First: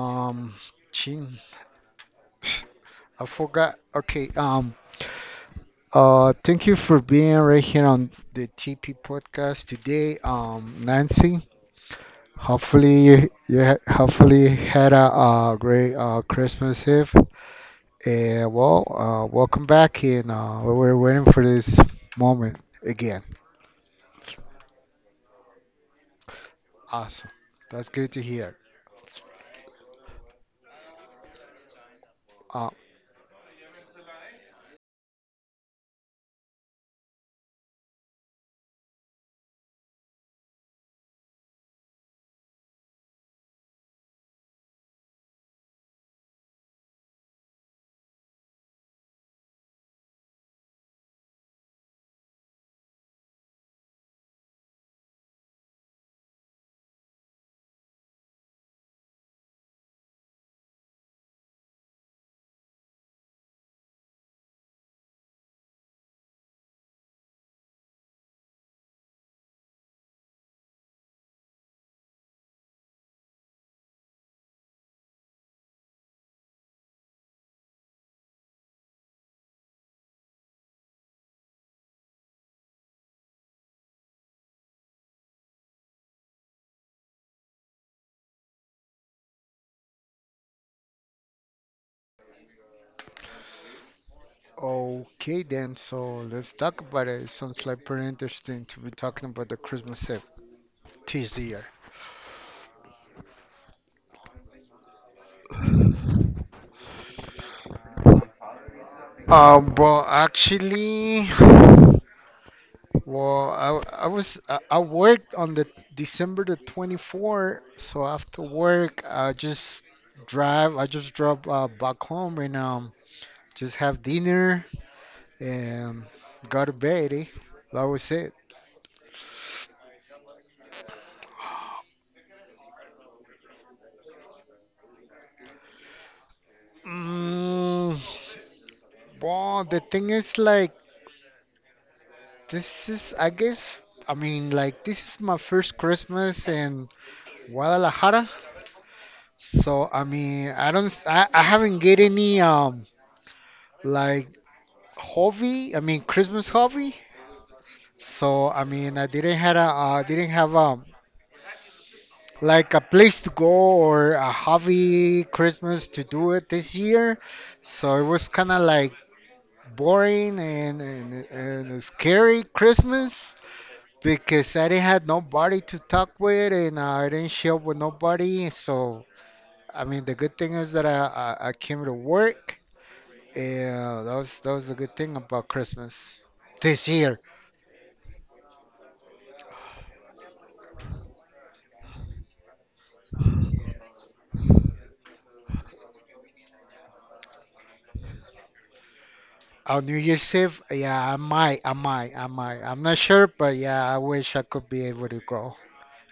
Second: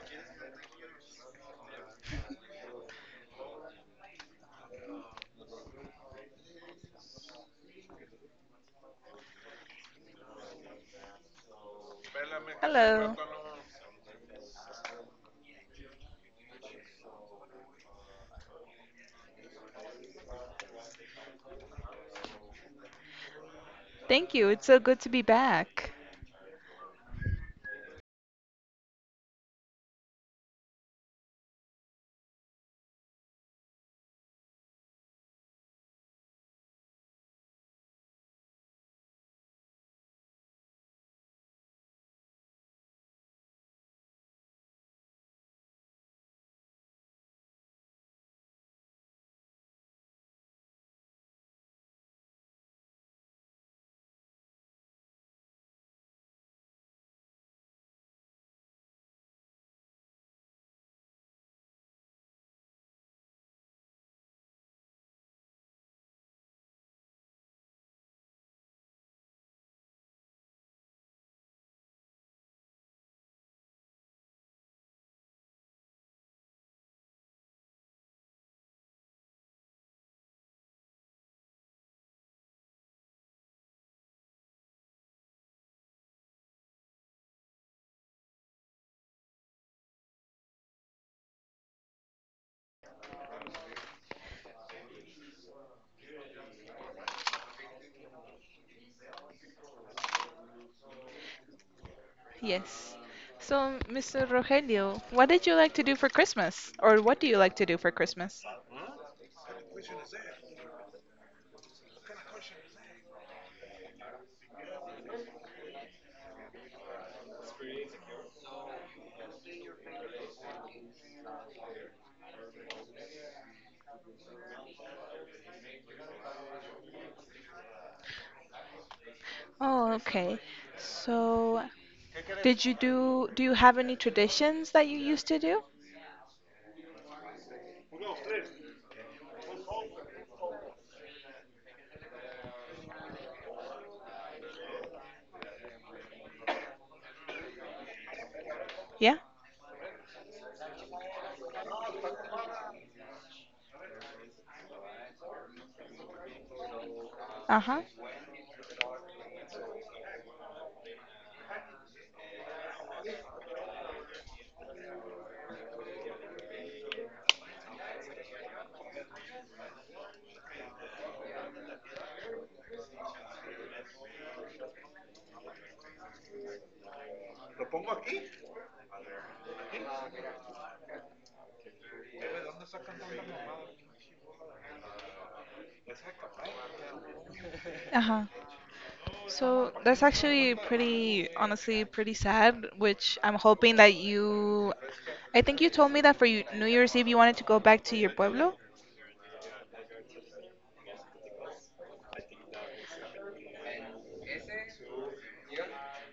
Um, chin. I forgot. Okay. Thank you for being right here on the TP podcast today, Nancy. Hopefully Hello. you, ha- hopefully had great Christmas Eve. Welcome back, and we were waiting for this moment again. Thank you. It's so good to be back. Awesome. That's good to hear. Uh, okay then. So let's talk about it. Sounds like pretty interesting to be talking about the Christmas Eve this year? Yes. So, Mr. Rogelio, what did you like to do for Christmas? Or what do you like to do for Christmas? Actually, I worked on the December the 24th, so after work, I just drive. I just drove back home, and just have dinner and go to bed. Eh? That was it. Oh, okay. So, did you do do you have any traditions that you used to do? Mm, well, the thing is, like, this is, I guess, I mean, like, this is my first Christmas in Guadalajara. Yeah? So I mean, I don't, I haven't get any like hobby. I mean, Christmas hobby. Uh-huh. So I mean, I didn't had a, didn't have like a place to go or a hobby Christmas to do it this year. So it was kind of like boring, and and a scary Christmas because I didn't had nobody to talk with, and I didn't share with nobody. So I mean, the good thing is that I came to work. Yeah, that was a good thing about Christmas this year. Uh-huh. So, that's actually pretty honestly pretty sad, which I'm hoping that you I think you told me that for New Year's Eve you wanted to go back to your pueblo. On New Year's Eve, yeah, I might. I'm not sure, but yeah, I wish I could be able to go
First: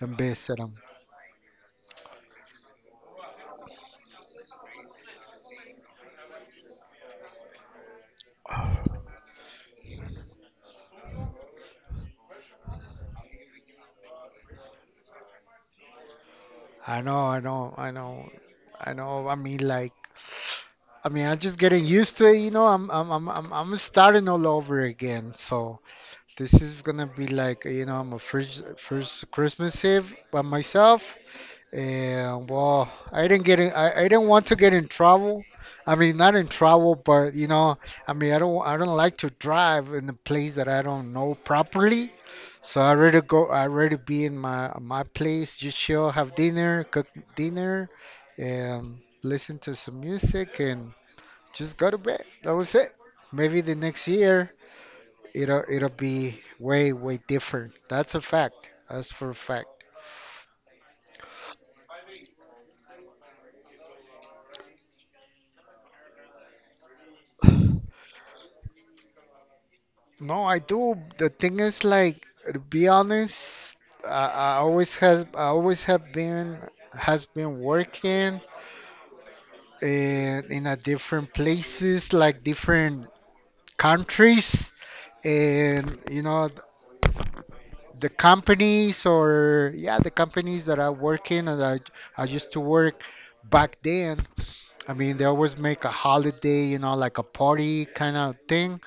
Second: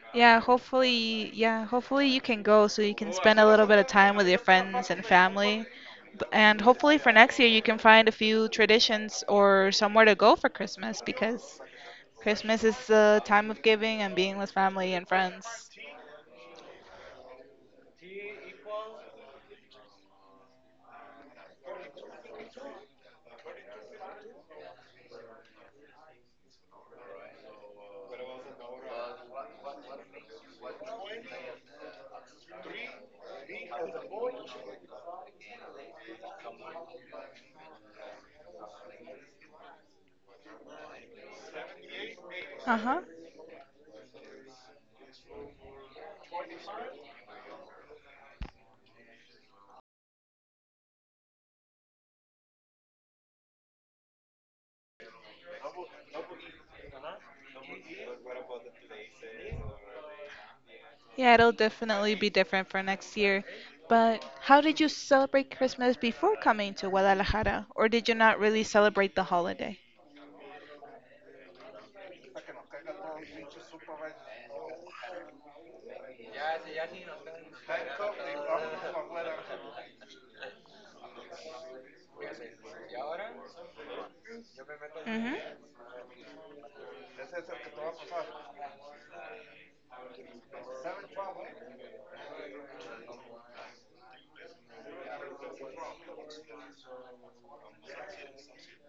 and visit them. Yeah, hopefully you can go so you can spend a little bit of time with your friends and family. And hopefully for next year you can find a few traditions or somewhere to go for Christmas because Christmas is the time of giving and being with family and friends. I know, I know, I know, I know. I mean, like, I mean, I'm just getting used to it, you know. I'm starting all over again. So this is gonna be like, you know, my first Christmas Eve by myself. And well, I didn't want to get in trouble. I mean, not in trouble, but you know, I mean, I don't like to drive in a place that I don't know properly. So Uh-huh. I rather be in my place, just chill, have dinner, cook dinner, and listen to some music, and just go to bed. That was it. Maybe the next year it'll be way different. That's a fact. That's for a fact. Yeah, it'll definitely be different for next year. But how did you celebrate Christmas before coming to Guadalajara? Or did you not really celebrate the holiday? No, I do. The thing is, like, to be honest, I always have been working in a different places, like different countries, Mm-hmm. and you know, the companies, or yeah, the companies that I used to work back then. I mean, they always make a holiday, you know, like a party kind of thing.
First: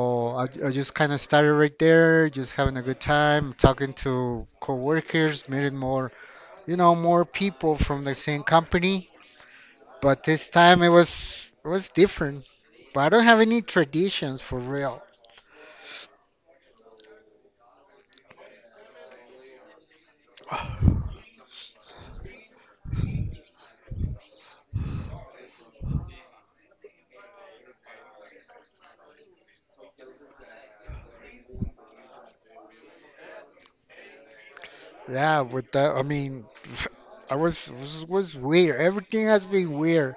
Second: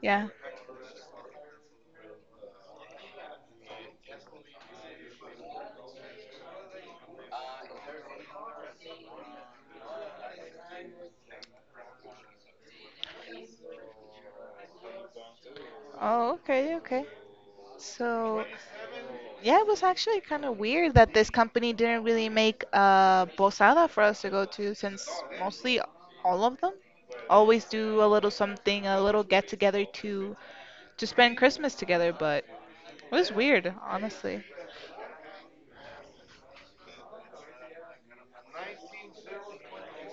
Yeah. I just kind of started right there, just having a good time, talking to coworkers, meeting more, you know, more people from the same company. But this time it was different. But I don't have any traditions for real. Oh, okay, okay. So, yeah, it was actually kind of weird that this company didn't really make a posada for us to go to since mostly all of them always do a little something, a little get together to spend Christmas together, but it was weird, honestly. Yeah, with that, I mean, I was weird. Everything has been weird.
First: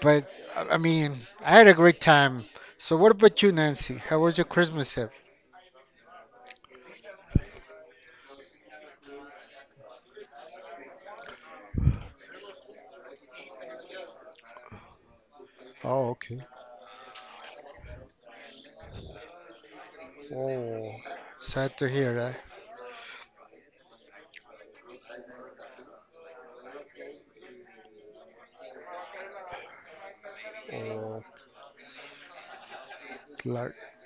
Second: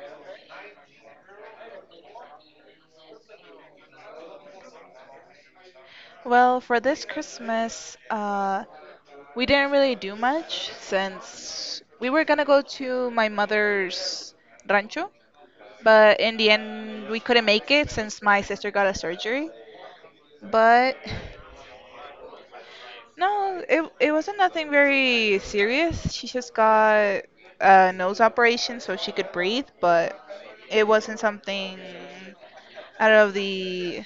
But I mean, I had a great time. So what about you, Nancy? How was your Christmas Eve? Well, for this Christmas, we didn't really do much since we were gonna go to my mother's rancho, Oh, but in okay. the end we couldn't make it since my sister got a surgery. Oh, But sad to hear no, it wasn't nothing very serious. She just got a nose operation so she could breathe, but it wasn't that. something out of Like the.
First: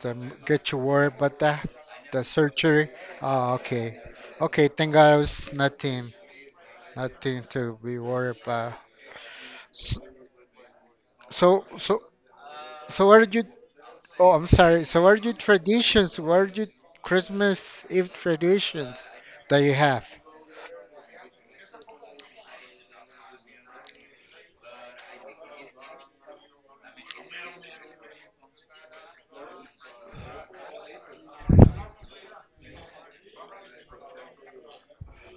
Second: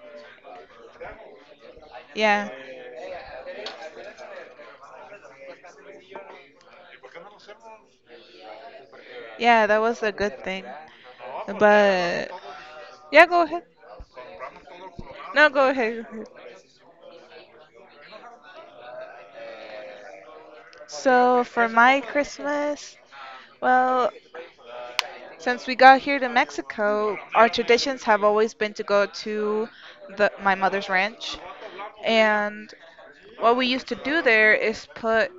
the, m- get your word but the Yeah. surgery. Oh, okay. Okay, thank god it's nothing, nothing to be worried about. Yeah, that S- was a good thing. so so But so what yeah, are go you— ahead. oh, I'm sorry, so what are your No, go ahead, go traditions, ahead. what are your Christmas Eve traditions that you have? So for my Christmas, well, since we got here to Mexico, our traditions have always been to go to the my mother's ranch. And what we used to do there is put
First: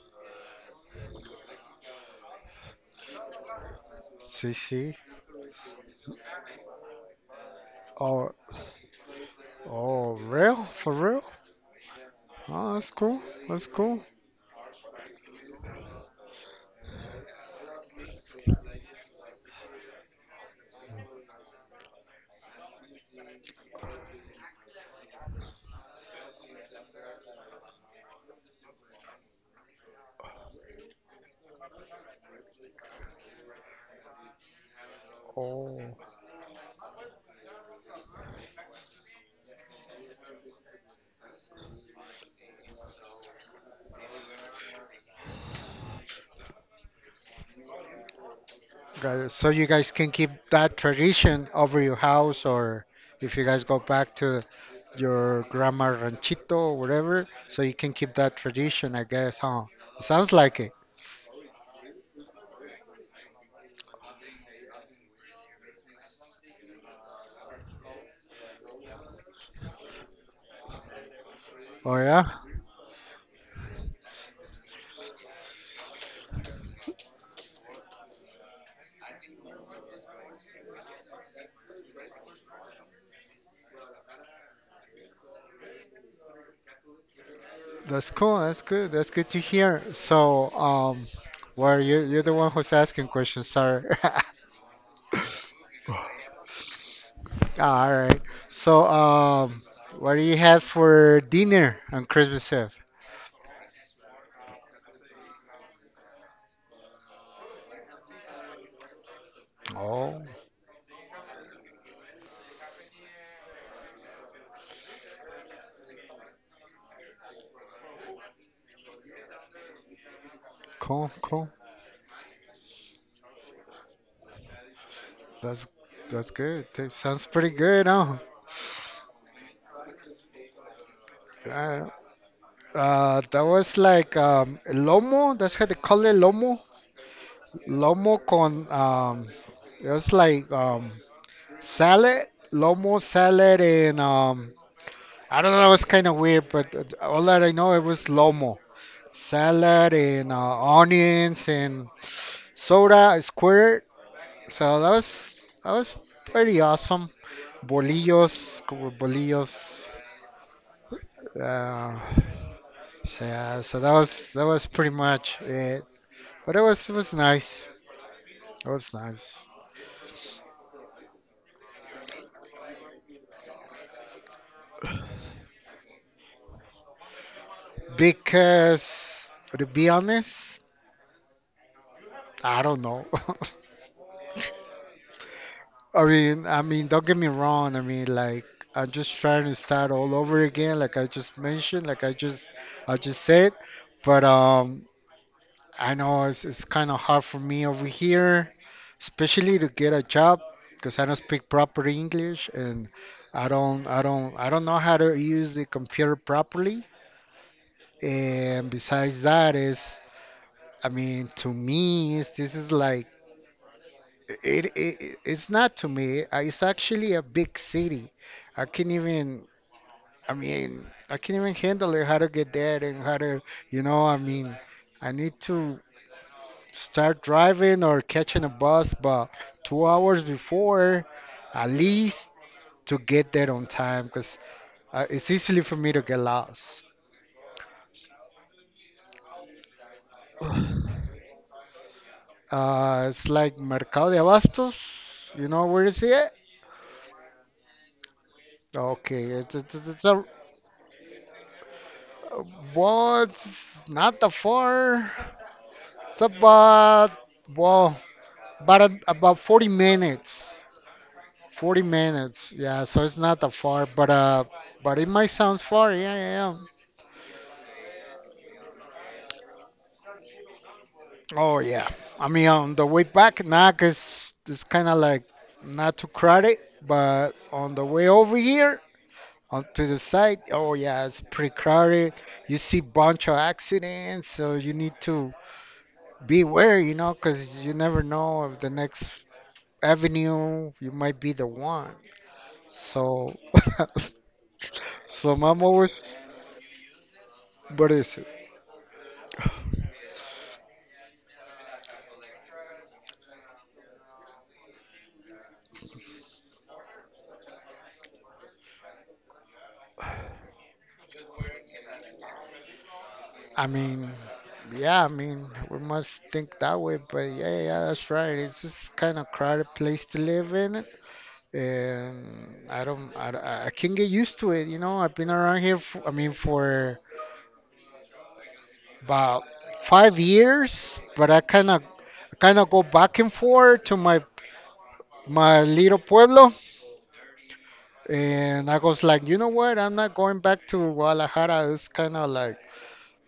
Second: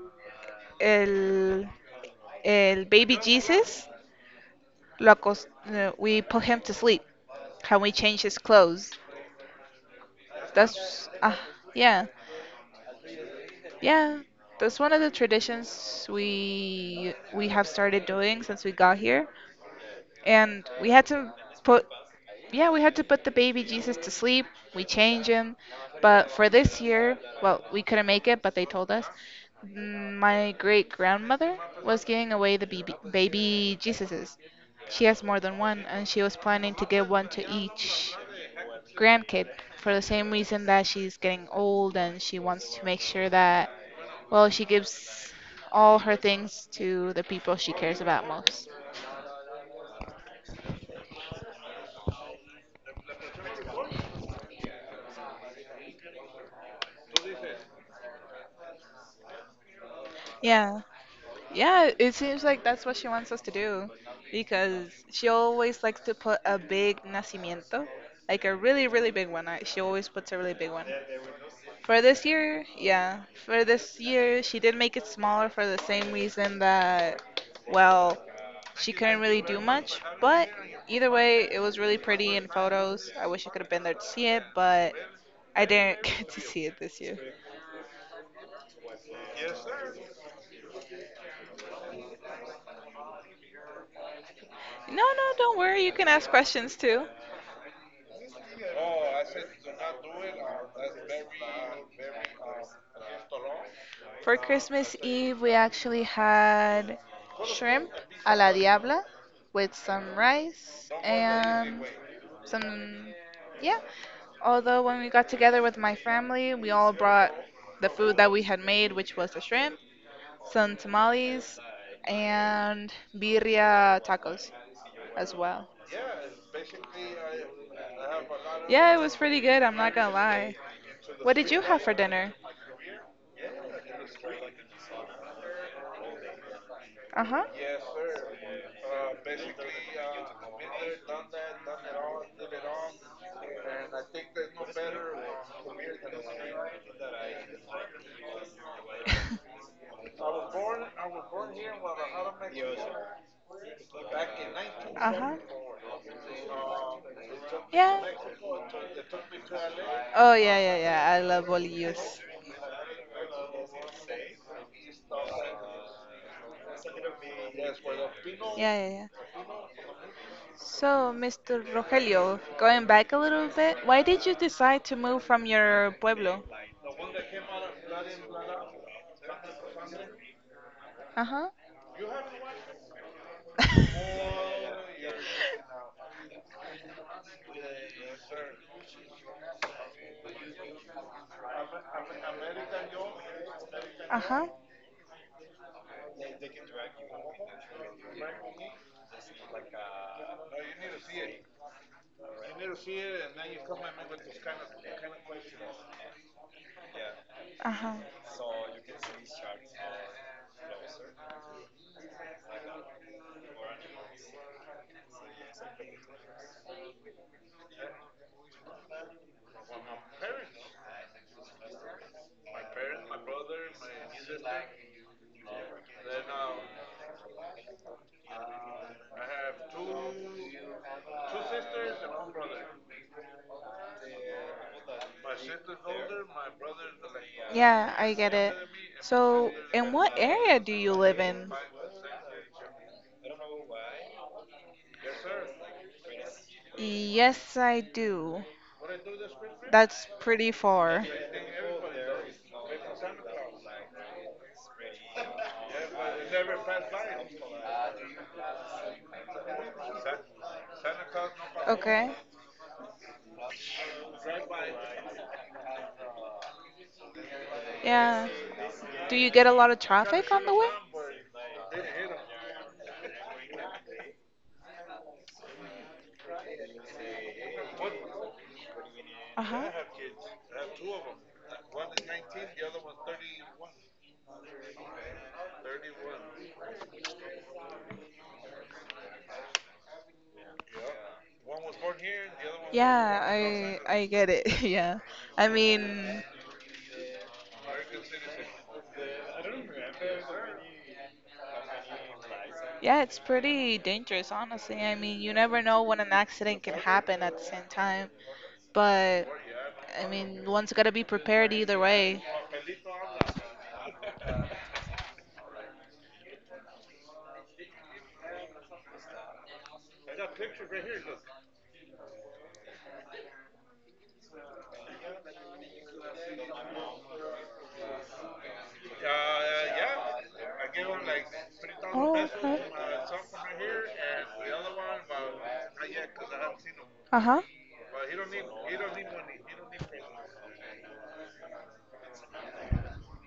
el, el baby Jesus, See, see. lo acos- we put him to sleep and we change Oh, his clothes. oh, real, for That's, real? Yeah, Oh, that's cool, that's cool. yeah. That's one of the traditions we have started doing since we got here. And we had to put, yeah, we had to put the baby Jesus to sleep. We changed him, but for this year, well, we couldn't make it, but they told us, my great grandmother was giving away the baby Jesuses. She has more than Oh, one, and she was planning to give one to each grandkid for the same reason that she's getting old and she wants to make sure that, well, she gives all her things to the people she cares about most. got it. So you guys can keep that tradition over your house, or if you guys go back to your grandma ranchito or whatever, so you can keep that tradition, I guess, huh? Sounds like it. Yeah. Yeah, it seems like that's what she wants us to do because she always likes to put a big nacimiento, like a really, really big one. She always puts a really big one. Oh For this yeah, year, yeah, for this year, she did make it smaller for the same reason that, well, she couldn't really do much, but either way, it was really pretty in photos. I wish I could have been there to see it, but I didn't get to see it this year. that's cool. That's good. That's good to hear. So, well, you you're the one who's asking questions. Sorry. No, no, don't worry. You can ask questions too. All right. So, what do you have for dinner on Christmas Eve? For Christmas Eve, we actually had shrimp a la diabla with some Oh, rice and some, yeah. Although when we got together with my family, we all brought the food that we had made, which was the shrimp, some cool, cool. tamales, and birria tacos as well. That's that's good. That sounds pretty good, huh? Yeah, it was pretty good, I'm not gonna lie. What did you have Uh, for dinner? That was like lomo. That's how they call it, lomo. Uh huh. Lomo con it's like salad, lomo salad, and I don't know. It's kind of weird, but all that I know, it was lomo salad, and onions, and soda squirt. So that was Uh huh. Pretty awesome. Yeah. Bolillos, como bolillos. Oh yeah, yeah, yeah. I love Uh, Bollywood. so yeah, so that was pretty much it. But it was nice. Yeah, It yeah, was yeah. nice. So, Mr. Rogelio, going back a little bit, why did you decide to move from your pueblo? Because to be honest, Uh-huh. I don't know. I mean, don't get me wrong. I mean, like, I'm just trying to start all over again, like I just mentioned, like I just said. But Uh-huh. I know it's kind of hard for me over here, especially to get a job, because I don't speak proper English, and I don't know how to use the computer properly. Uh-huh. And besides that, is, I mean, to me, this is like— it's not to me. It's actually a big city. I can't even. I mean, I can't even handle it. How to get there and how to, you know, I mean, I need to start driving or catching a bus, but two hours before, at least, to get there on time, because it's easily for me to get lost. Yeah, I get it. So, in what area do you live in? It's like Mercado de Abastos. You know where is it? Yes, I do. Okay, it's That's a— pretty far. Uh, But not that far. It's about, well, about about 40 minutes. 40 Okay. minutes. Yeah, so it's not that far, but it might sound far. Yeah, yeah, yeah. Yeah. Do you get a lot of traffic on the way? Oh yeah. I mean, on the way back, now, cause it's kind of like not too crowded, but on the way over here. Uh On huh. to the side, oh yeah, it's pretty crowded. You see bunch of accidents, so you need to beware, you know, because you never know if the next avenue, you might be the one. Yeah, So, I get it. Yeah. so I mom always, mean, what is it? yeah, it's pretty dangerous, honestly. I mean, you never know when an accident can happen at the same time. But, I mean, one's gotta be prepared either way. I mean, yeah, I mean, we must think that way, but yeah, yeah, yeah, that's right. It's just kind of crowded place to live in, and I can't get used to it. You know, I've been around here for, I mean, for about five years, but Oh, kind okay. of go back and forth to my little pueblo. Uh huh. And I was like, you know what? I'm not going back to Guadalajara. It's kind of like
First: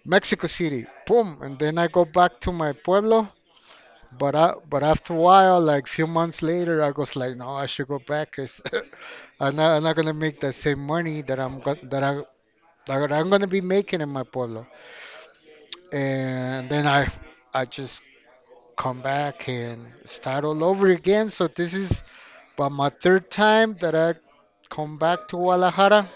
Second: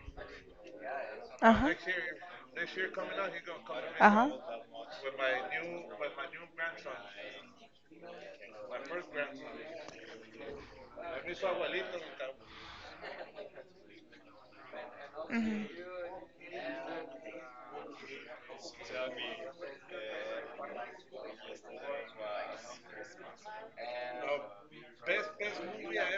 Mexico City. Boom. Uh And huh. then I go back to my pueblo. Uh huh. But after a while, like few months later, I was like, no, I should go back. 'Cause I'm not gonna make that same money that I'm go- that I that I'm gonna be making in my pueblo. Mhm. And then I just come back and start all over again. So this is about my third time that I come back to Guadalajara,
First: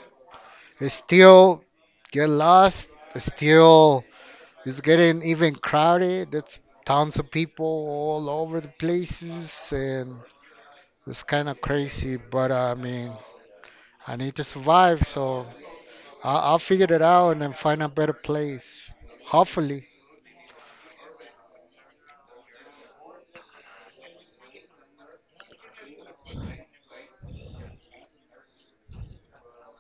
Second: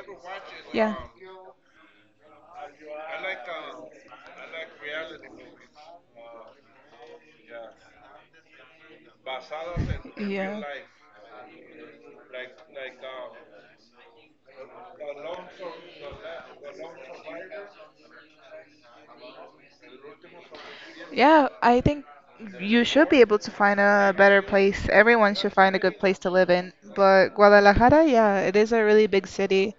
still get lost. Still, it's getting even crowded. There's tons of people all over the places, and Yeah. Yeah. it's kind of crazy. But I mean, I need to survive, so I'll figure it out and then find a better place. Hopefully. Yeah, I think you should be able to find a better place. Everyone should find a good place to live in. But Guadalajara, yeah, it is a really big city,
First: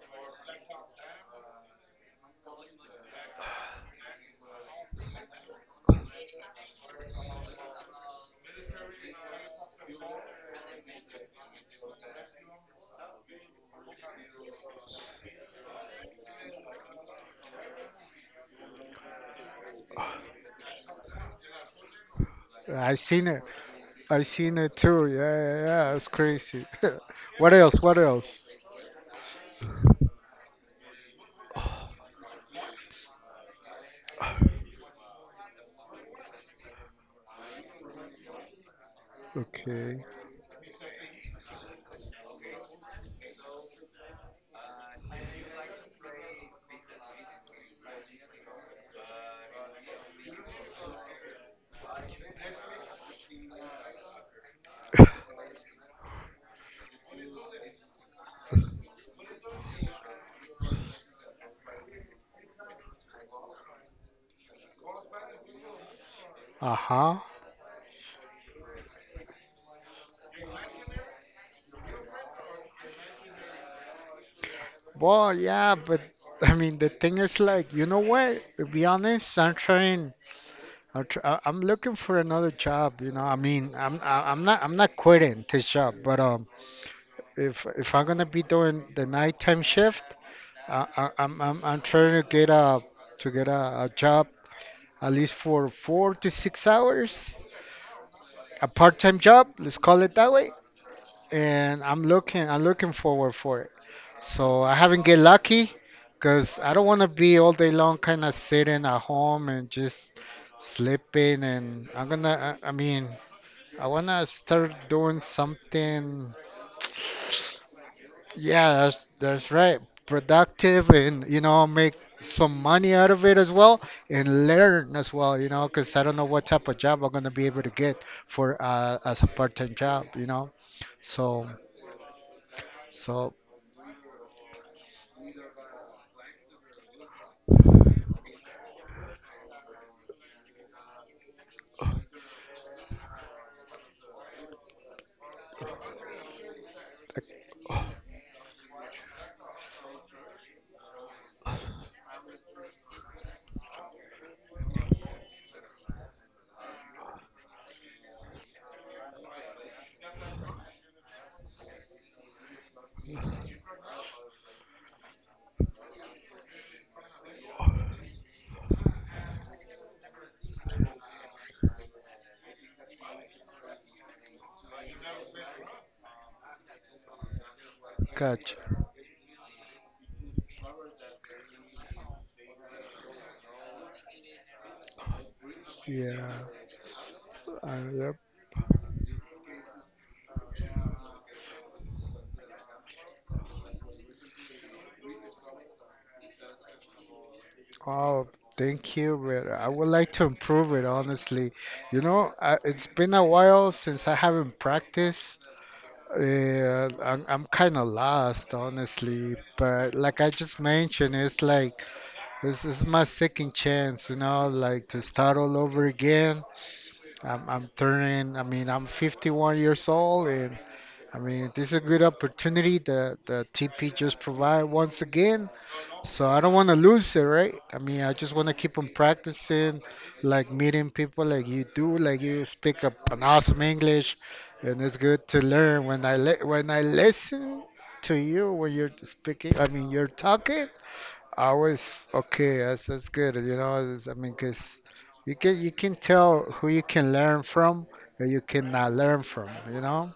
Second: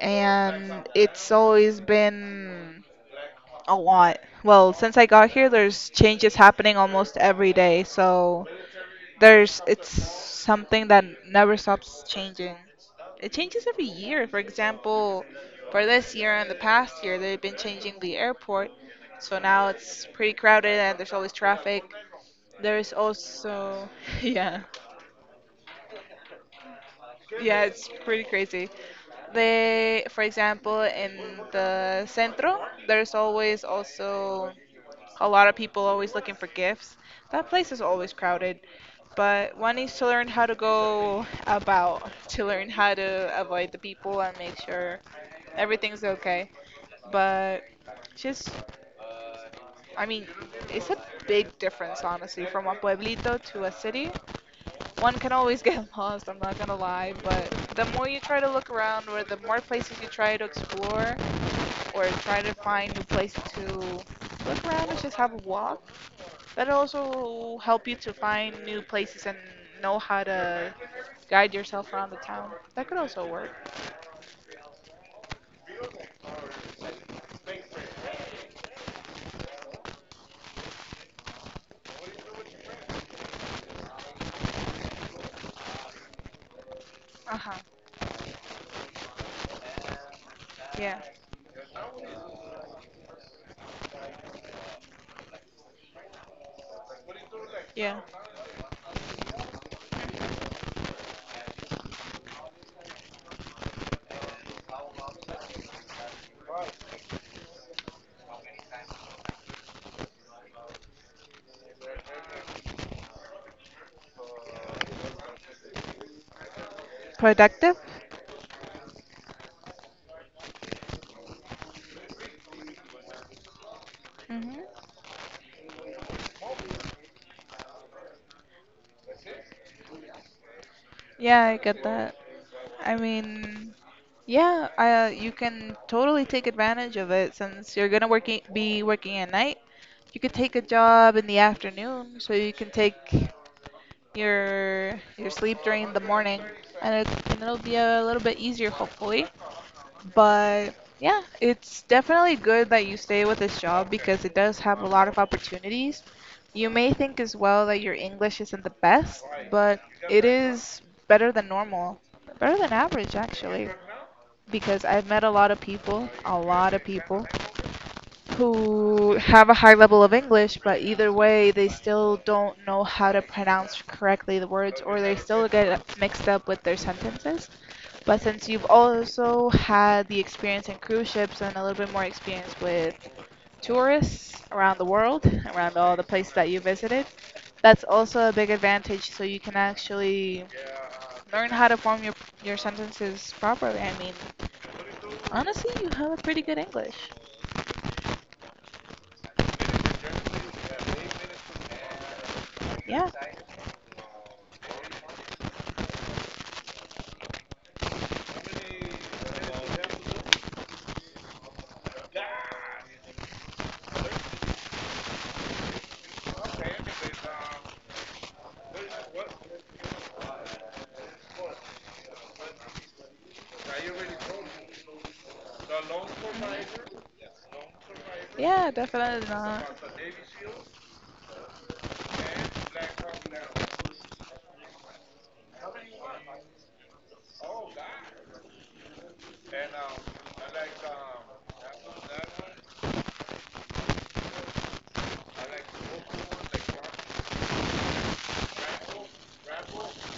and it's always been a lot. Well, since I got here, there's changes happening almost every day, so there's it's something that never stops changing. It changes every year. For example, for this year and the past year, they've been changing the airport, so now it's pretty crowded and there's always traffic. There's I seen it. also I seen yeah, it too. Yeah, yeah, yeah. It's crazy. What yeah, else? it's What pretty else? crazy. They, for example, in the centro, there's always also a lot of people always looking for gifts. That place is always crowded, but one needs to Okay. learn how to go about, to learn how to avoid the people and make sure everything's okay. But just, I mean, it's a big difference, honestly, from a pueblito to a city. One can always get lost, I'm not gonna lie, but the more you try to look around, or the more places you try to explore, or try to find new places to look around and just have a walk, but it Uh huh. also help you to find new places and know how to guide yourself around the town. That could also work. Well, yeah, but I mean, the thing is like, you know what? To be honest, I'm trying. I'm looking for another job. You know, I mean, I'm not quitting this job, but Uh huh. if I'm gonna be doing the nighttime shift, Yeah, I, I'm trying to get a— to get a job at least for four to six hours, yeah. a part-time job. Let's call it that way. And I'm looking forward for it. So I haven't get lucky, because I don't want to be all day long kind of sitting at home and just sleeping, and I mean, I wanna start doing something. Productive? Yeah, that's right, productive, and you know, make some money out of it as well, and Mhm. learn as well, you know, because I don't know what type of job I'm gonna be able to get for, as a part-time job, you know. Yeah, So I get that. I so. mean, yeah, I, you can totally take advantage of it since you're gonna working be working at night. You could take a job in the afternoon, so you can take your sleep during the morning, and it'll be a little bit easier, hopefully. But yeah, it's definitely good that you stay with this job because it does have a lot of opportunities. You may think as well that your English isn't the best, but it is better than normal, better than average actually, because I've met a lot of people, a lot of people who have a high level of English, but either way, they still don't know how to pronounce correctly the words or they still get mixed up with their sentences. But since Gotcha. you've also had the experience in cruise ships and a little bit more experience with tourists around the world, around all the places Yeah. that you visited, that's Yep. also a big advantage so you can actually learn how to form your sentences properly. I mean, honestly, you have a pretty good English. Oh, thank you, but I would like to improve it, honestly. You know, I, it's Yeah, been a while since I haven't practiced. Yeah, I'm kind of lost, honestly. But like I just mentioned, it's like this is my second chance, you know, like to start all over again. I mean, I'm 51 years old, and I mean, this is a good opportunity that the TP just provide once again. So I don't want to lose it, right? I mean, I just want to yeah, keep on definitely not. practicing, like meeting people like you do, like you speak up an awesome English, and it's good to learn when when I listen to you when you're speaking. I mean, you're talking. I was okay. That's good. I mean, cause you can tell who you can learn from and you cannot learn from. You know,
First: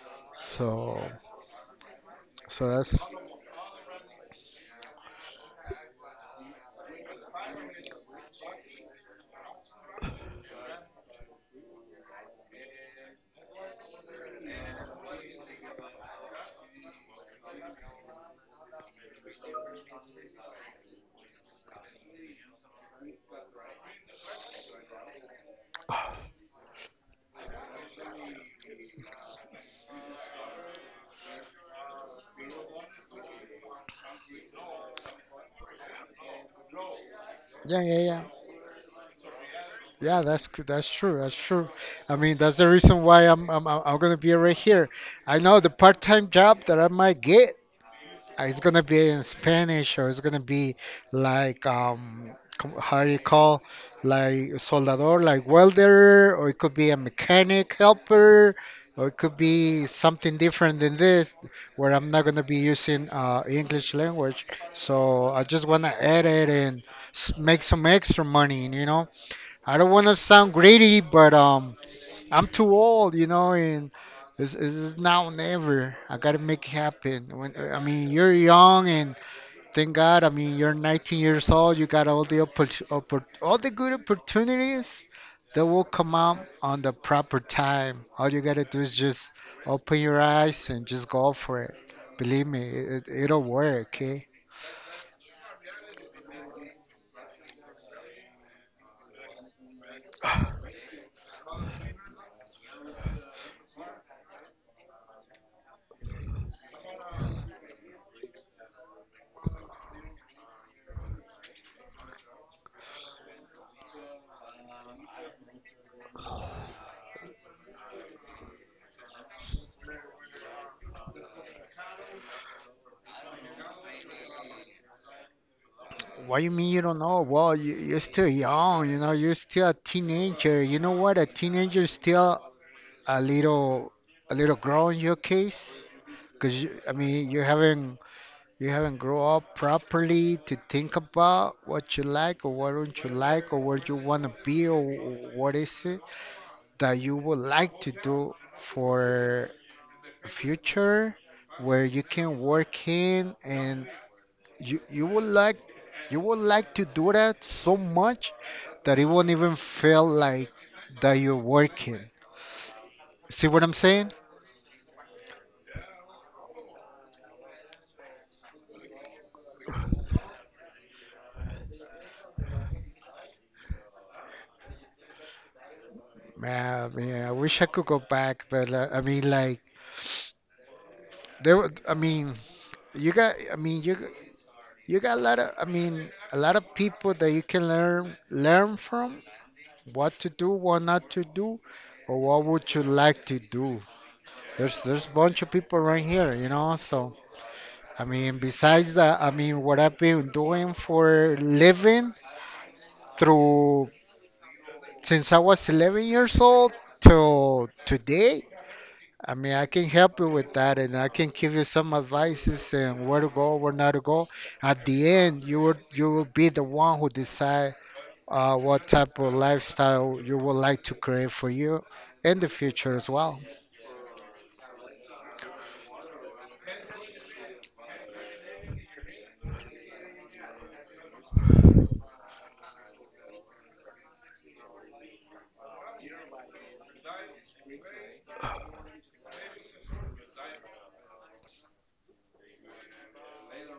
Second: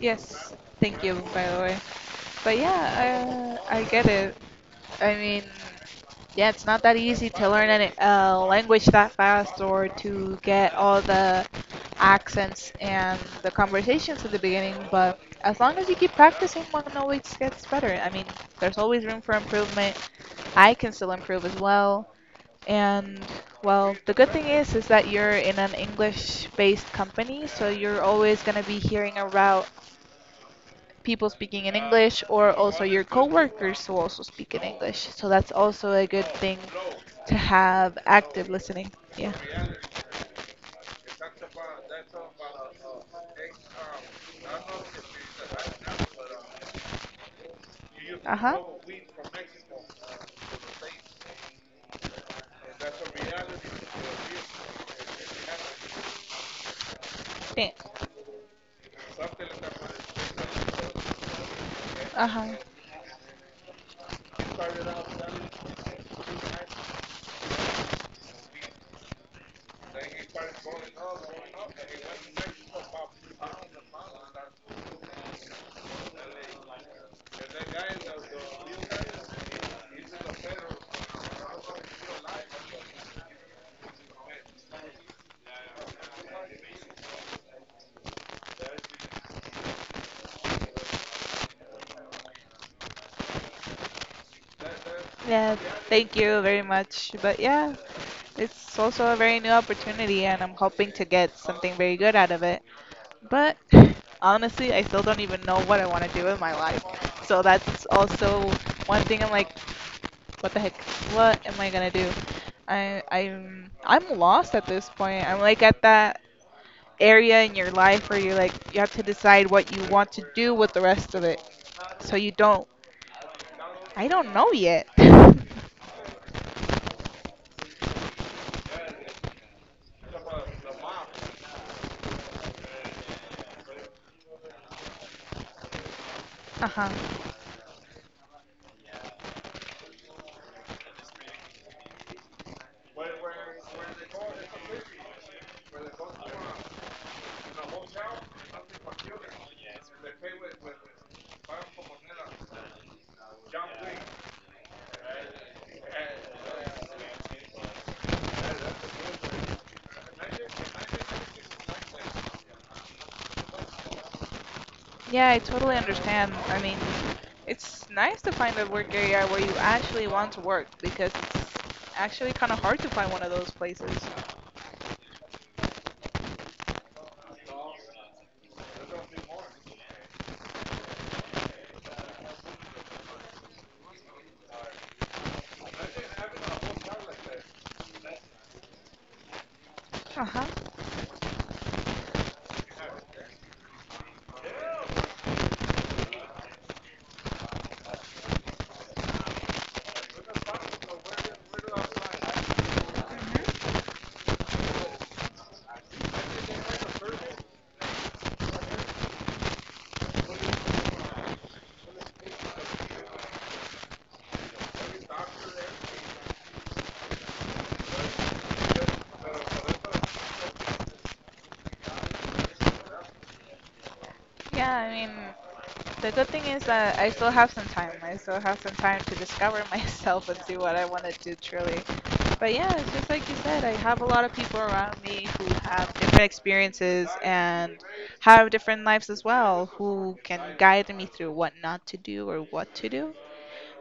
Yes, so thank you, by the way. But so that's yeah, I get it. I mean, yeah, it's not that easy to learn a language that fast or to get all the accents and the conversations at the beginning, but as long as you keep practicing, one always gets better. I mean, there's always room for improvement. I can still improve as well. And well, the good thing is that you're in an English-based company, so you're always going to be hearing about people speaking in English or also your coworkers who also speak in English. So that's also a good thing to Yeah, have yeah, yeah. active listening. Yeah. Yeah, that's true. That's true. I mean, that's the reason why I'm gonna be right here. I know the part-time job that I might get, Uh huh. it's gonna be in Spanish or it's gonna be like how do you call, like soldador, like welder, or it could be a Yeah. mechanic helper, or it could be something different than this where I'm Uh not gonna huh. be using English language. So I just wanna edit and make some extra money, you know. I don't want to sound greedy, but I'm too old, you know, and it's now or never. I gotta make it happen. When I mean, you're young, and thank God. I mean, you're 19 years old. You got all the all the good opportunities that will come out on the proper time. All you gotta do is just open your eyes and just go for it. Believe me, it'll work. Okay. Yeah, thank you very much. But yeah, it's also a very new opportunity and I'm hoping to get something very good out of it. But honestly, I still don't even know what I want to do in my life. So that's also one thing I'm like, what the heck? What am I gonna do? I'm lost at this point. I'm like at that area in your life where you like you have to decide what you want to do with the rest of it. So you don't I don't know yet. What you mean you don't know? Well, you're still young, you know, you're still a teenager. You know what? A teenager is still a little, a little girl in your case, because I Uh-huh. mean, you haven't grown up properly to think about what you like or what don't you like or what you want to be or what is it that you would like to do for a future where you can work in and you you would like you would like to do that so much that it won't even feel like that you're working. See what I'm saying? Yeah, I totally understand. I mean, it's nice to find a work area where you actually want to work because it's actually kind of hard to find one of those places. Man, man, I wish I could go back, but I mean, like I mean, you got. I mean, you got a lot of. I mean, a lot of people that you can learn from what to Uh-huh. do, what not to do, or what would you like to do. There's a bunch of people right here, you know. So I mean, besides that, I mean, what I've been doing for living through since I was 11 years old till today, I mean, I can help you with that and I can give you some advices and where to go, where not to go. At the end, you will be the one who decide, what type of lifestyle you would like to create for you in the future as well. Yeah, I mean, the good thing is that I still have some time. I still have some time to discover myself and see what I want to do truly. But yeah, it's just like you said, I have a lot of people around me who have different experiences and have different lives as well, who can guide me through what not to do or what to do.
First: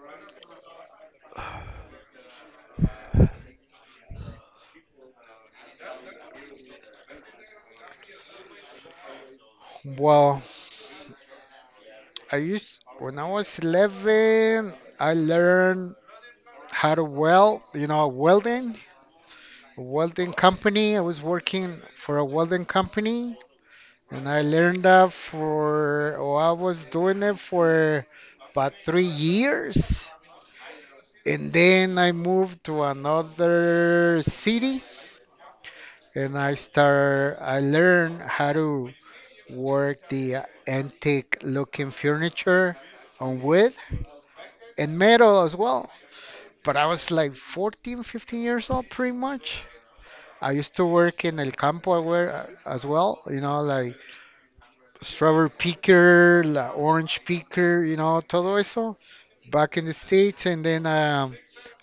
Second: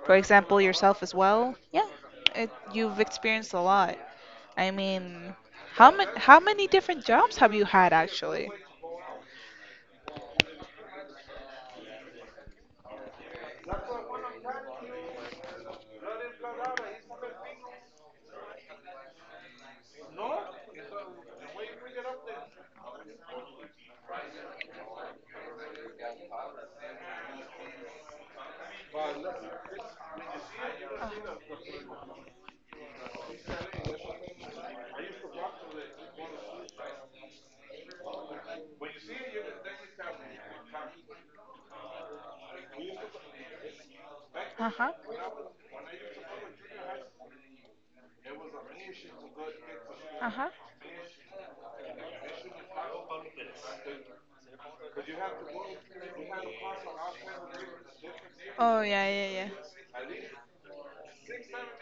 For example, yourself as well. Yeah, you've experienced a lot. I mean, how many different jobs have you had actually? Well, I used when I was 11, I learned how to weld, you know, welding, a welding company. I was working for a welding company and I learned that for, oh, I was doing it for about 3 years. And then I moved to another city and I learned how to work the antique looking furniture on wood Uh-huh. and metal as well. But I was like 14, 15 years old pretty much. Uh-huh. I used to work in El Campo where, as well, you know, like strawberry picker, la orange picker, you know, todo Oh eso yeah, yeah, yeah. back in the States. And then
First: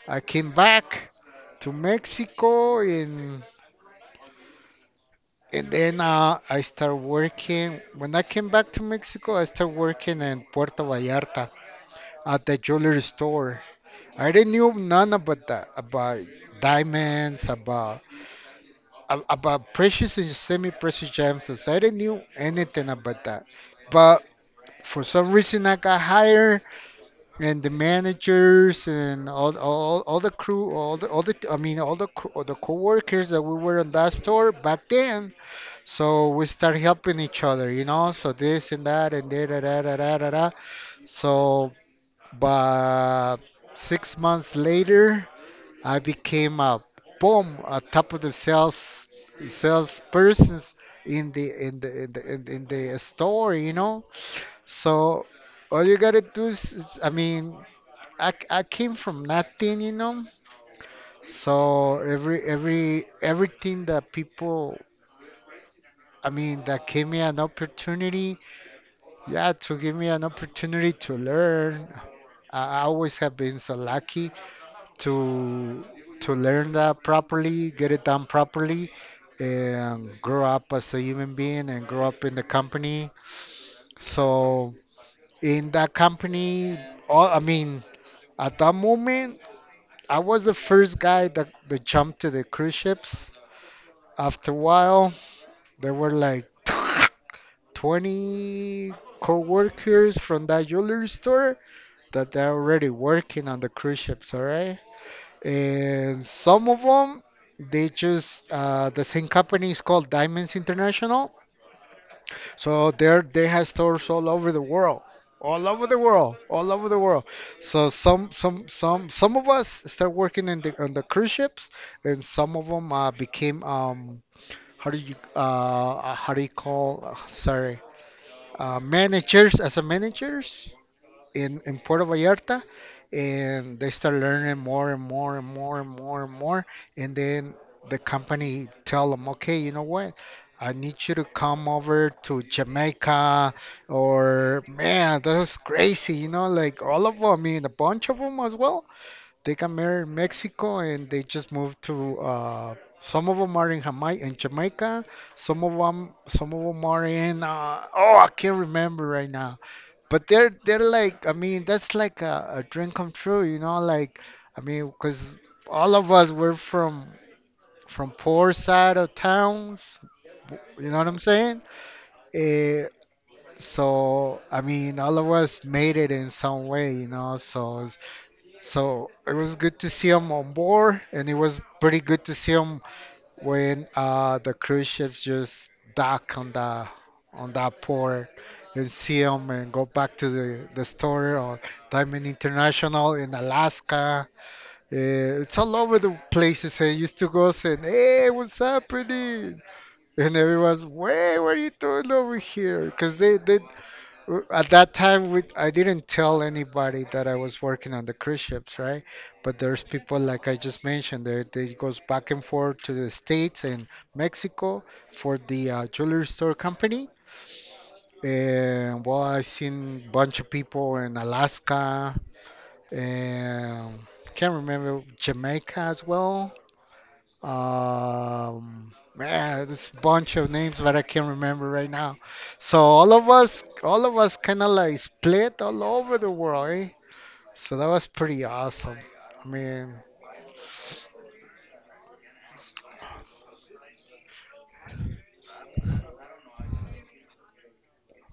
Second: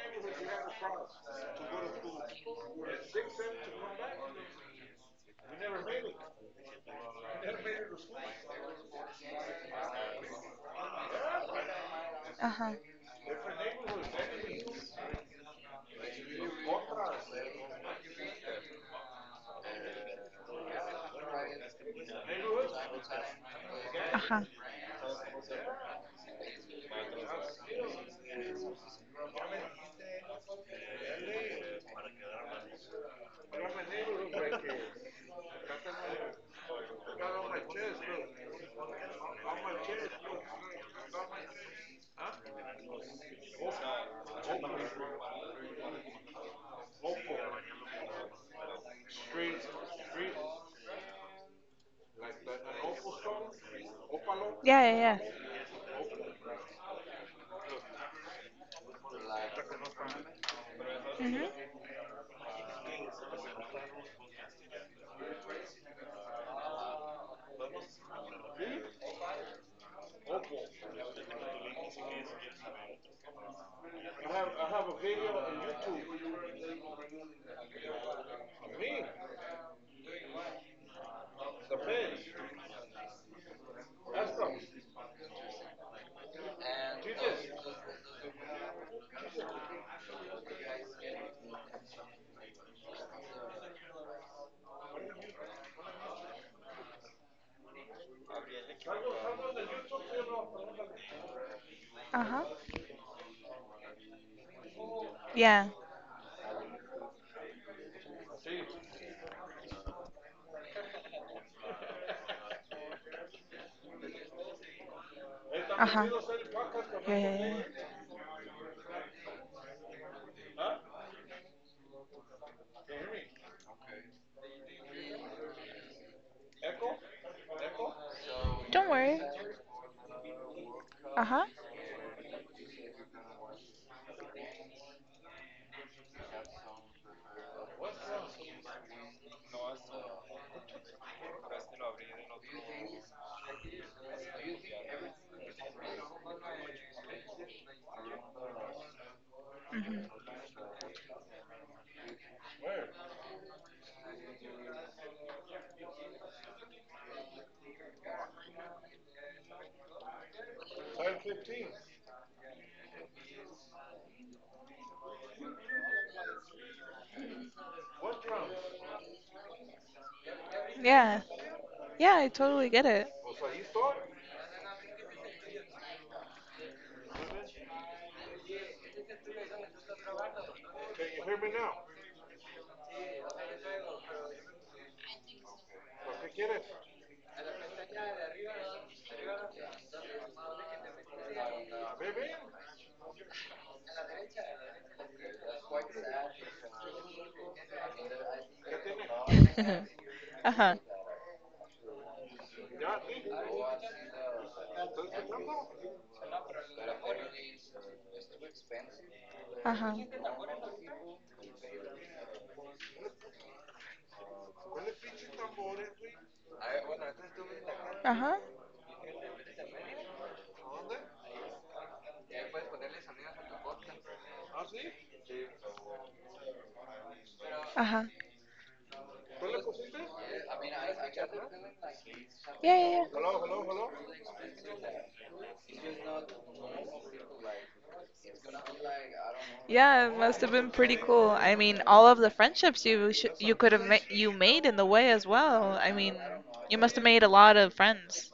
I came back to Mexico and then I started working. When I came back to Mexico, I started working in Puerto Vallarta at the Uh-huh. jewelry store. I didn't know none about that, about diamonds, about about precious and semi-precious gems as I didn't knew anything about that. But Uh-huh. for some reason, I got hired, and the managers and all the crew, all the I mean all the co-workers that we were in that store back then. So we start helping each other, you know. So this and that and da da da da da da. Da. So, but 6 months later. I became a boom, a top of the sales salespersons in the store, you know. Yeah, yeah, yeah. So all you gotta do I mean, I came from nothing, you know. Mm-hmm. So everything that people, I mean, that gave me an opportunity, yeah, to give me an opportunity to learn. I always have been so lucky to to learn that properly, get it done properly, and grow up as a human being and grow up in the company. So in that company, all, I mean, at that moment, I was the first guy that jumped to the cruise ships. After a while, there were like 20 co-workers from that jewelry store that Uh-huh. they're already working on the cruise ships, all right? Yeah. And some of them, they just the same company is called Diamonds International. So there they have stores all over the world, all over the Uh-huh. world, all over the Yeah, yeah, world. yeah. So some of us start working in the on the cruise ships, and some of them became how do you call sorry Don't worry. managers as a managers Uh-huh. In Puerto Vallarta and they start learning more and more and more and more and more. And then the company tell them, okay, you know what? I need you to come over to Jamaica or man, that was crazy, you know, like all of them, I mean, a bunch of them as well. They got married in Mm-hmm. Mexico and they just moved to, some of them are in Jamaica, in Jamaica. Some of them are in. Oh, I can't remember right now. But they're like I mean that's like a dream come true, you know. Like I mean, because all of us were from poor side of towns, you know what I'm Yeah. saying? Yeah, I totally get Eh, it. so I mean, all of us made it in some way, you know. So it was good to see him on board, and it was pretty good to see him when, the cruise ships just dock on the on that port and see them and go back to the store or Diamond International in Alaska. It's all over the places. I used to go saying, "Hey, what's happening?" And Uh-huh. everyone's, "Wait, what are you doing over here?" Because at that time we, I didn't tell anybody that I was working on the cruise ships, right, but there's Uh-huh. people like I just mentioned, they goes back and forth to the states and mexico for the jewelry store company Uh-huh. and well I seen bunch of people in alaska and can't remember jamaica as well. Uh-huh. Man, there's a bunch of names that I can't remember right now. Yeah, So yeah, yeah. All of us, kind of like split all over the world, eh? So that was pretty awesome. I mean, Yeah, it must have been pretty cool. I mean, all of the friendships you sh you could have ma you made in the way as well. I mean, you must have made a lot of friends.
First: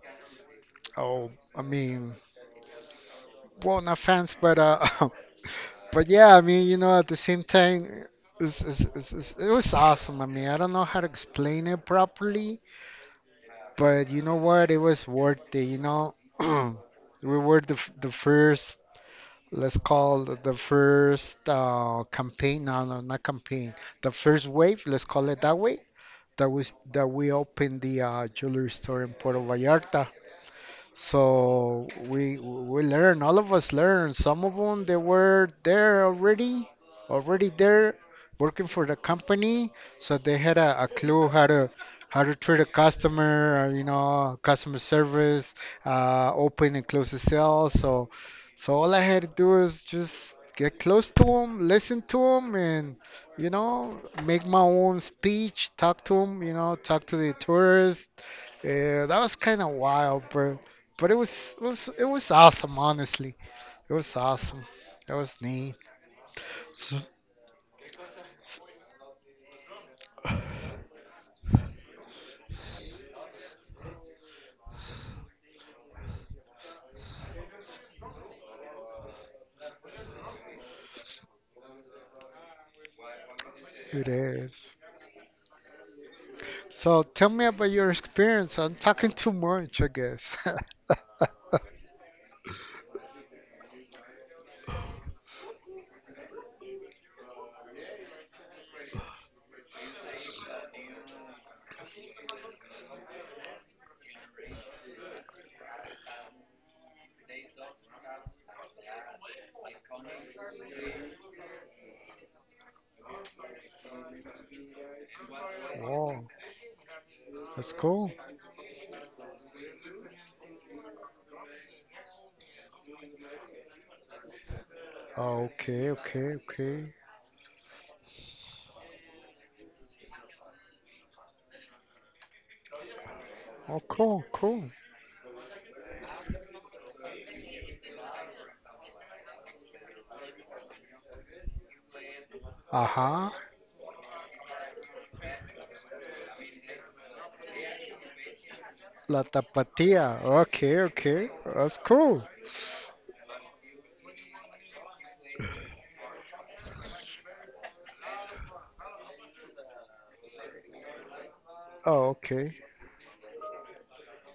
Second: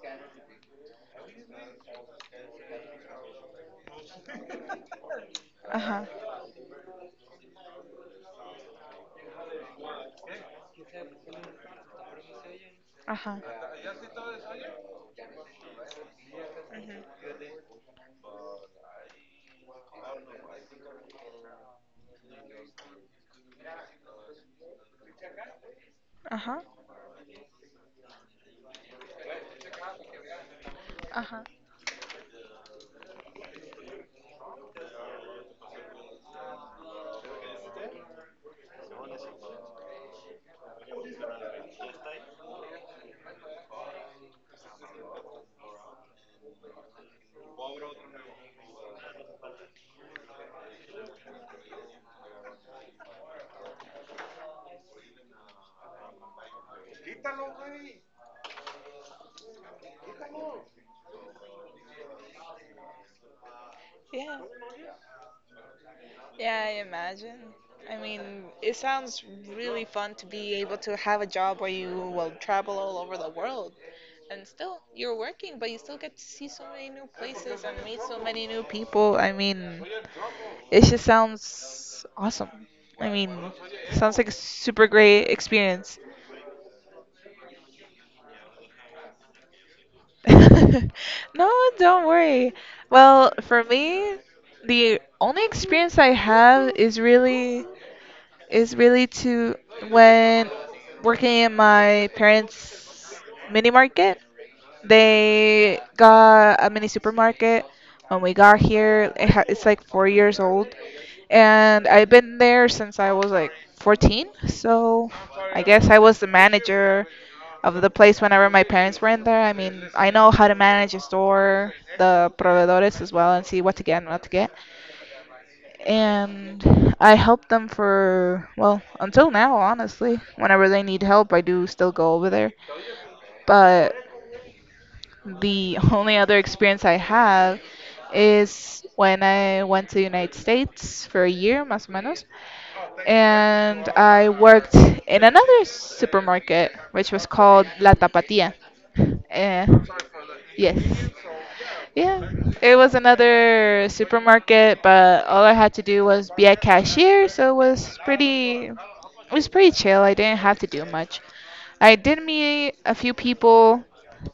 oh, I mean, well, not fans, but Uh-huh. but yeah, I mean, you know, at the same time, it's, it was awesome. I mean, I don't know how to explain it properly, Uh-huh. but you know what? It was worth it. You know, Hmm. we were the first, let's call the first campaign, no, no, not campaign, the first wave, let's call it that way, that Uh-huh. was that we opened the jewelry store in Puerto Vallarta. Uh-huh. So we learn, all of us learn. Some of them they were there already, already there working for the company, so they had a clue how to treat a customer, you know, customer service, open and close the sale. So so all I had to do is just get close to them, listen to them, and you know, make my own speech, talk to them, you know, talk to the tourists. Yeah, that was kind of wild, bro. But it was it was awesome, honestly. It was Yeah. awesome. That was neat. Yeah, I So, imagine. I mean, it sounds really fun to be able to have a job where you will travel all over the world. And still you're working, but you still get to see so many new places and meet so many new people. I mean, it just sounds awesome. I mean, it sounds like a is. super great experience. So tell me about your experience. I'm talking too much, I guess. No, don't worry. Well, for me, the only experience I have is really to when working in my parents' mini market. They got a mini supermarket when we got here. It's like 4 years old, and I've been there since I was like 14. So I guess I was Whoa, the manager that's of the cool. place whenever my parents were in there. I mean, I know how to manage a store, the proveedores as well, and see what to get and what to get. Oh, okay, okay, okay. And I help them for, well, until now, honestly. Whenever they need help, I do still go over there. Oh, But cool, cool. the only other experience I have is when I went to the United States for a year, más o menos, Uh-huh. and I worked in another supermarket, which was called La Tapatía. La Eh, Tapatía. yes. Okay, okay. That's Yeah, cool. it was another supermarket, but all I had to do was be a cashier, so it was pretty, chill. I didn't have to do much. I Oh, did okay. meet a few people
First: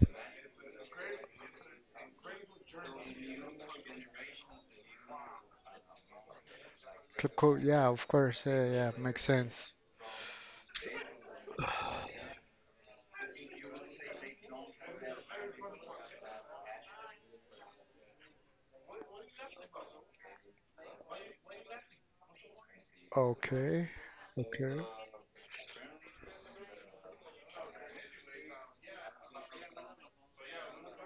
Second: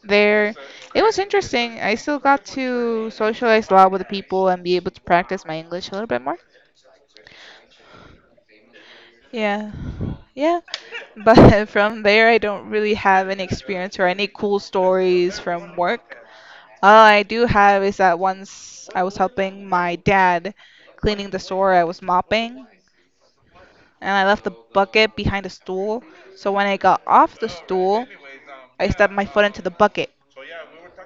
there. It was interesting. I still got to socialize a lot with the people and be able to practice my English a little bit more. Cool. Yeah, of course. Yeah, yeah, makes Yeah. sense. Yeah. But from there, I don't really have any experience or any cool stories from work. All I do have is that once I was helping my dad cleaning the store, I was mopping, Okay. and I left the Okay. bucket behind the stool. So when I got off the stool, I stepped my foot into the bucket.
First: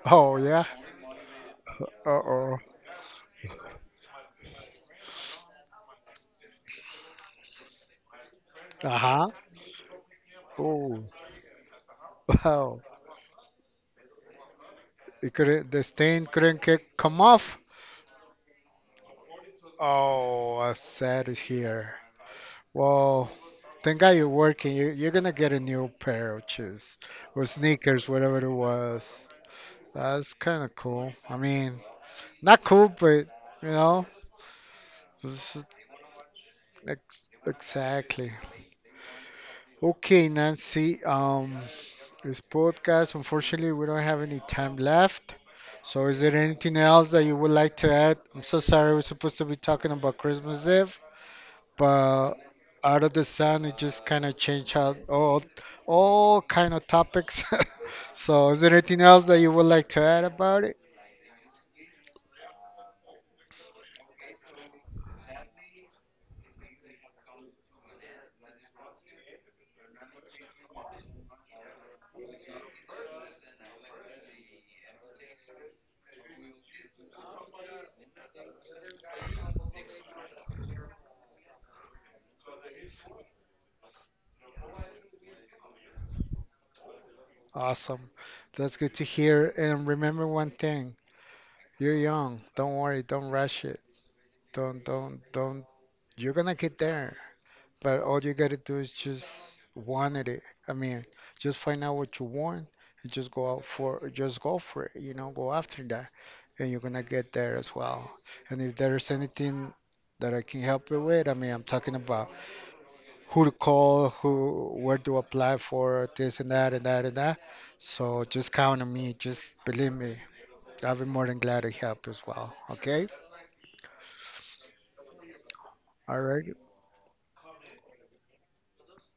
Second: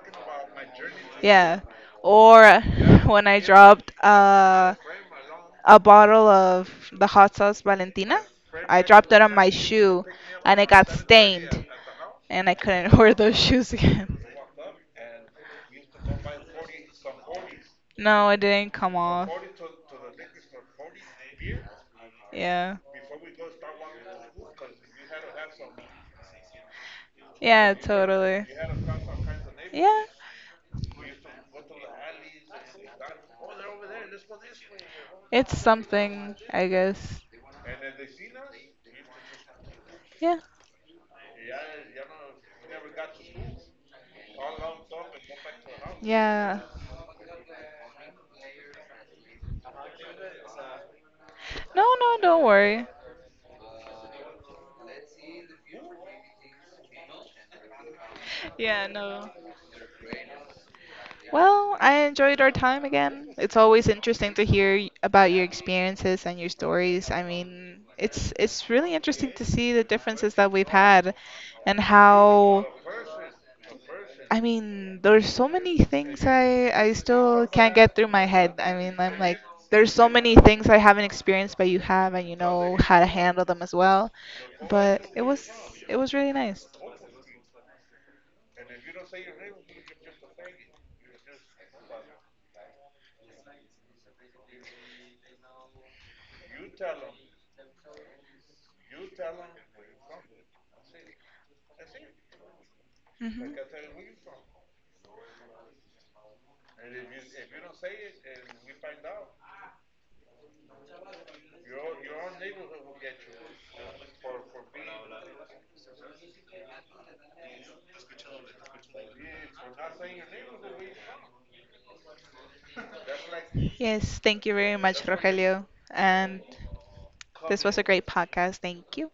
Oh, yeah. Yeah. Uh-oh. Or when I dropped a bottle of the hot sauce Valentina, I dropped it Uh-huh. on my shoe and it got Oh, stained, and I wow. couldn't wear those shoes again. It couldn't, the stain couldn't get, come off. No, it didn't come off. Oh, I sad to hear. Yeah. Well, thank God you're working. You, you're gonna get a new pair of shoes or Yeah, sneakers, whatever totally. it was. Yeah, That's kind of cool. I mean, not cool, but you know, it's this is something, I guess. Exactly. Okay, Yeah. Nancy. This podcast. Unfortunately, we don't have any time left. So, is there Yeah. anything else that you would like to add? I'm so sorry, we're supposed to be talking about Christmas Eve, No, no, but don't worry. out of the sun, it just kind of changed out all kind of topics. So, is there Yeah, anything else no. that you would like to add about it? Well, I enjoyed our time again. It's always interesting to hear about your experiences and your stories. I mean, it's really interesting to see the differences that we've had and how I mean, there's so many things I still can't get through my head. I mean, I'm like, there's so many things I haven't experienced, but you have, and you know how to handle them as well. But it was really nice. Awesome, that's good to hear. And remember one thing: you're young. Don't worry. Don't rush it. Don't don't. You're gonna get there. But all you gotta do is just want it. I mean, just find out what you want and just go Hmm. out for, just go for it, you know, go after that. And you're gonna get there as well. And if there's anything that I can help you with, I mean, I'm talking about who to call, who, where to apply for this and that and that and that. So just count on me. Just believe me. I'll be more than glad to help as well. Okay? Yes, thank you very much, Rogelio, All right. and this was a great podcast. Thank you.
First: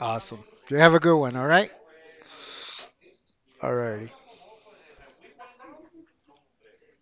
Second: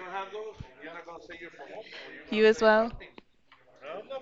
Awesome. You have a good one. All right? You as well. All righty.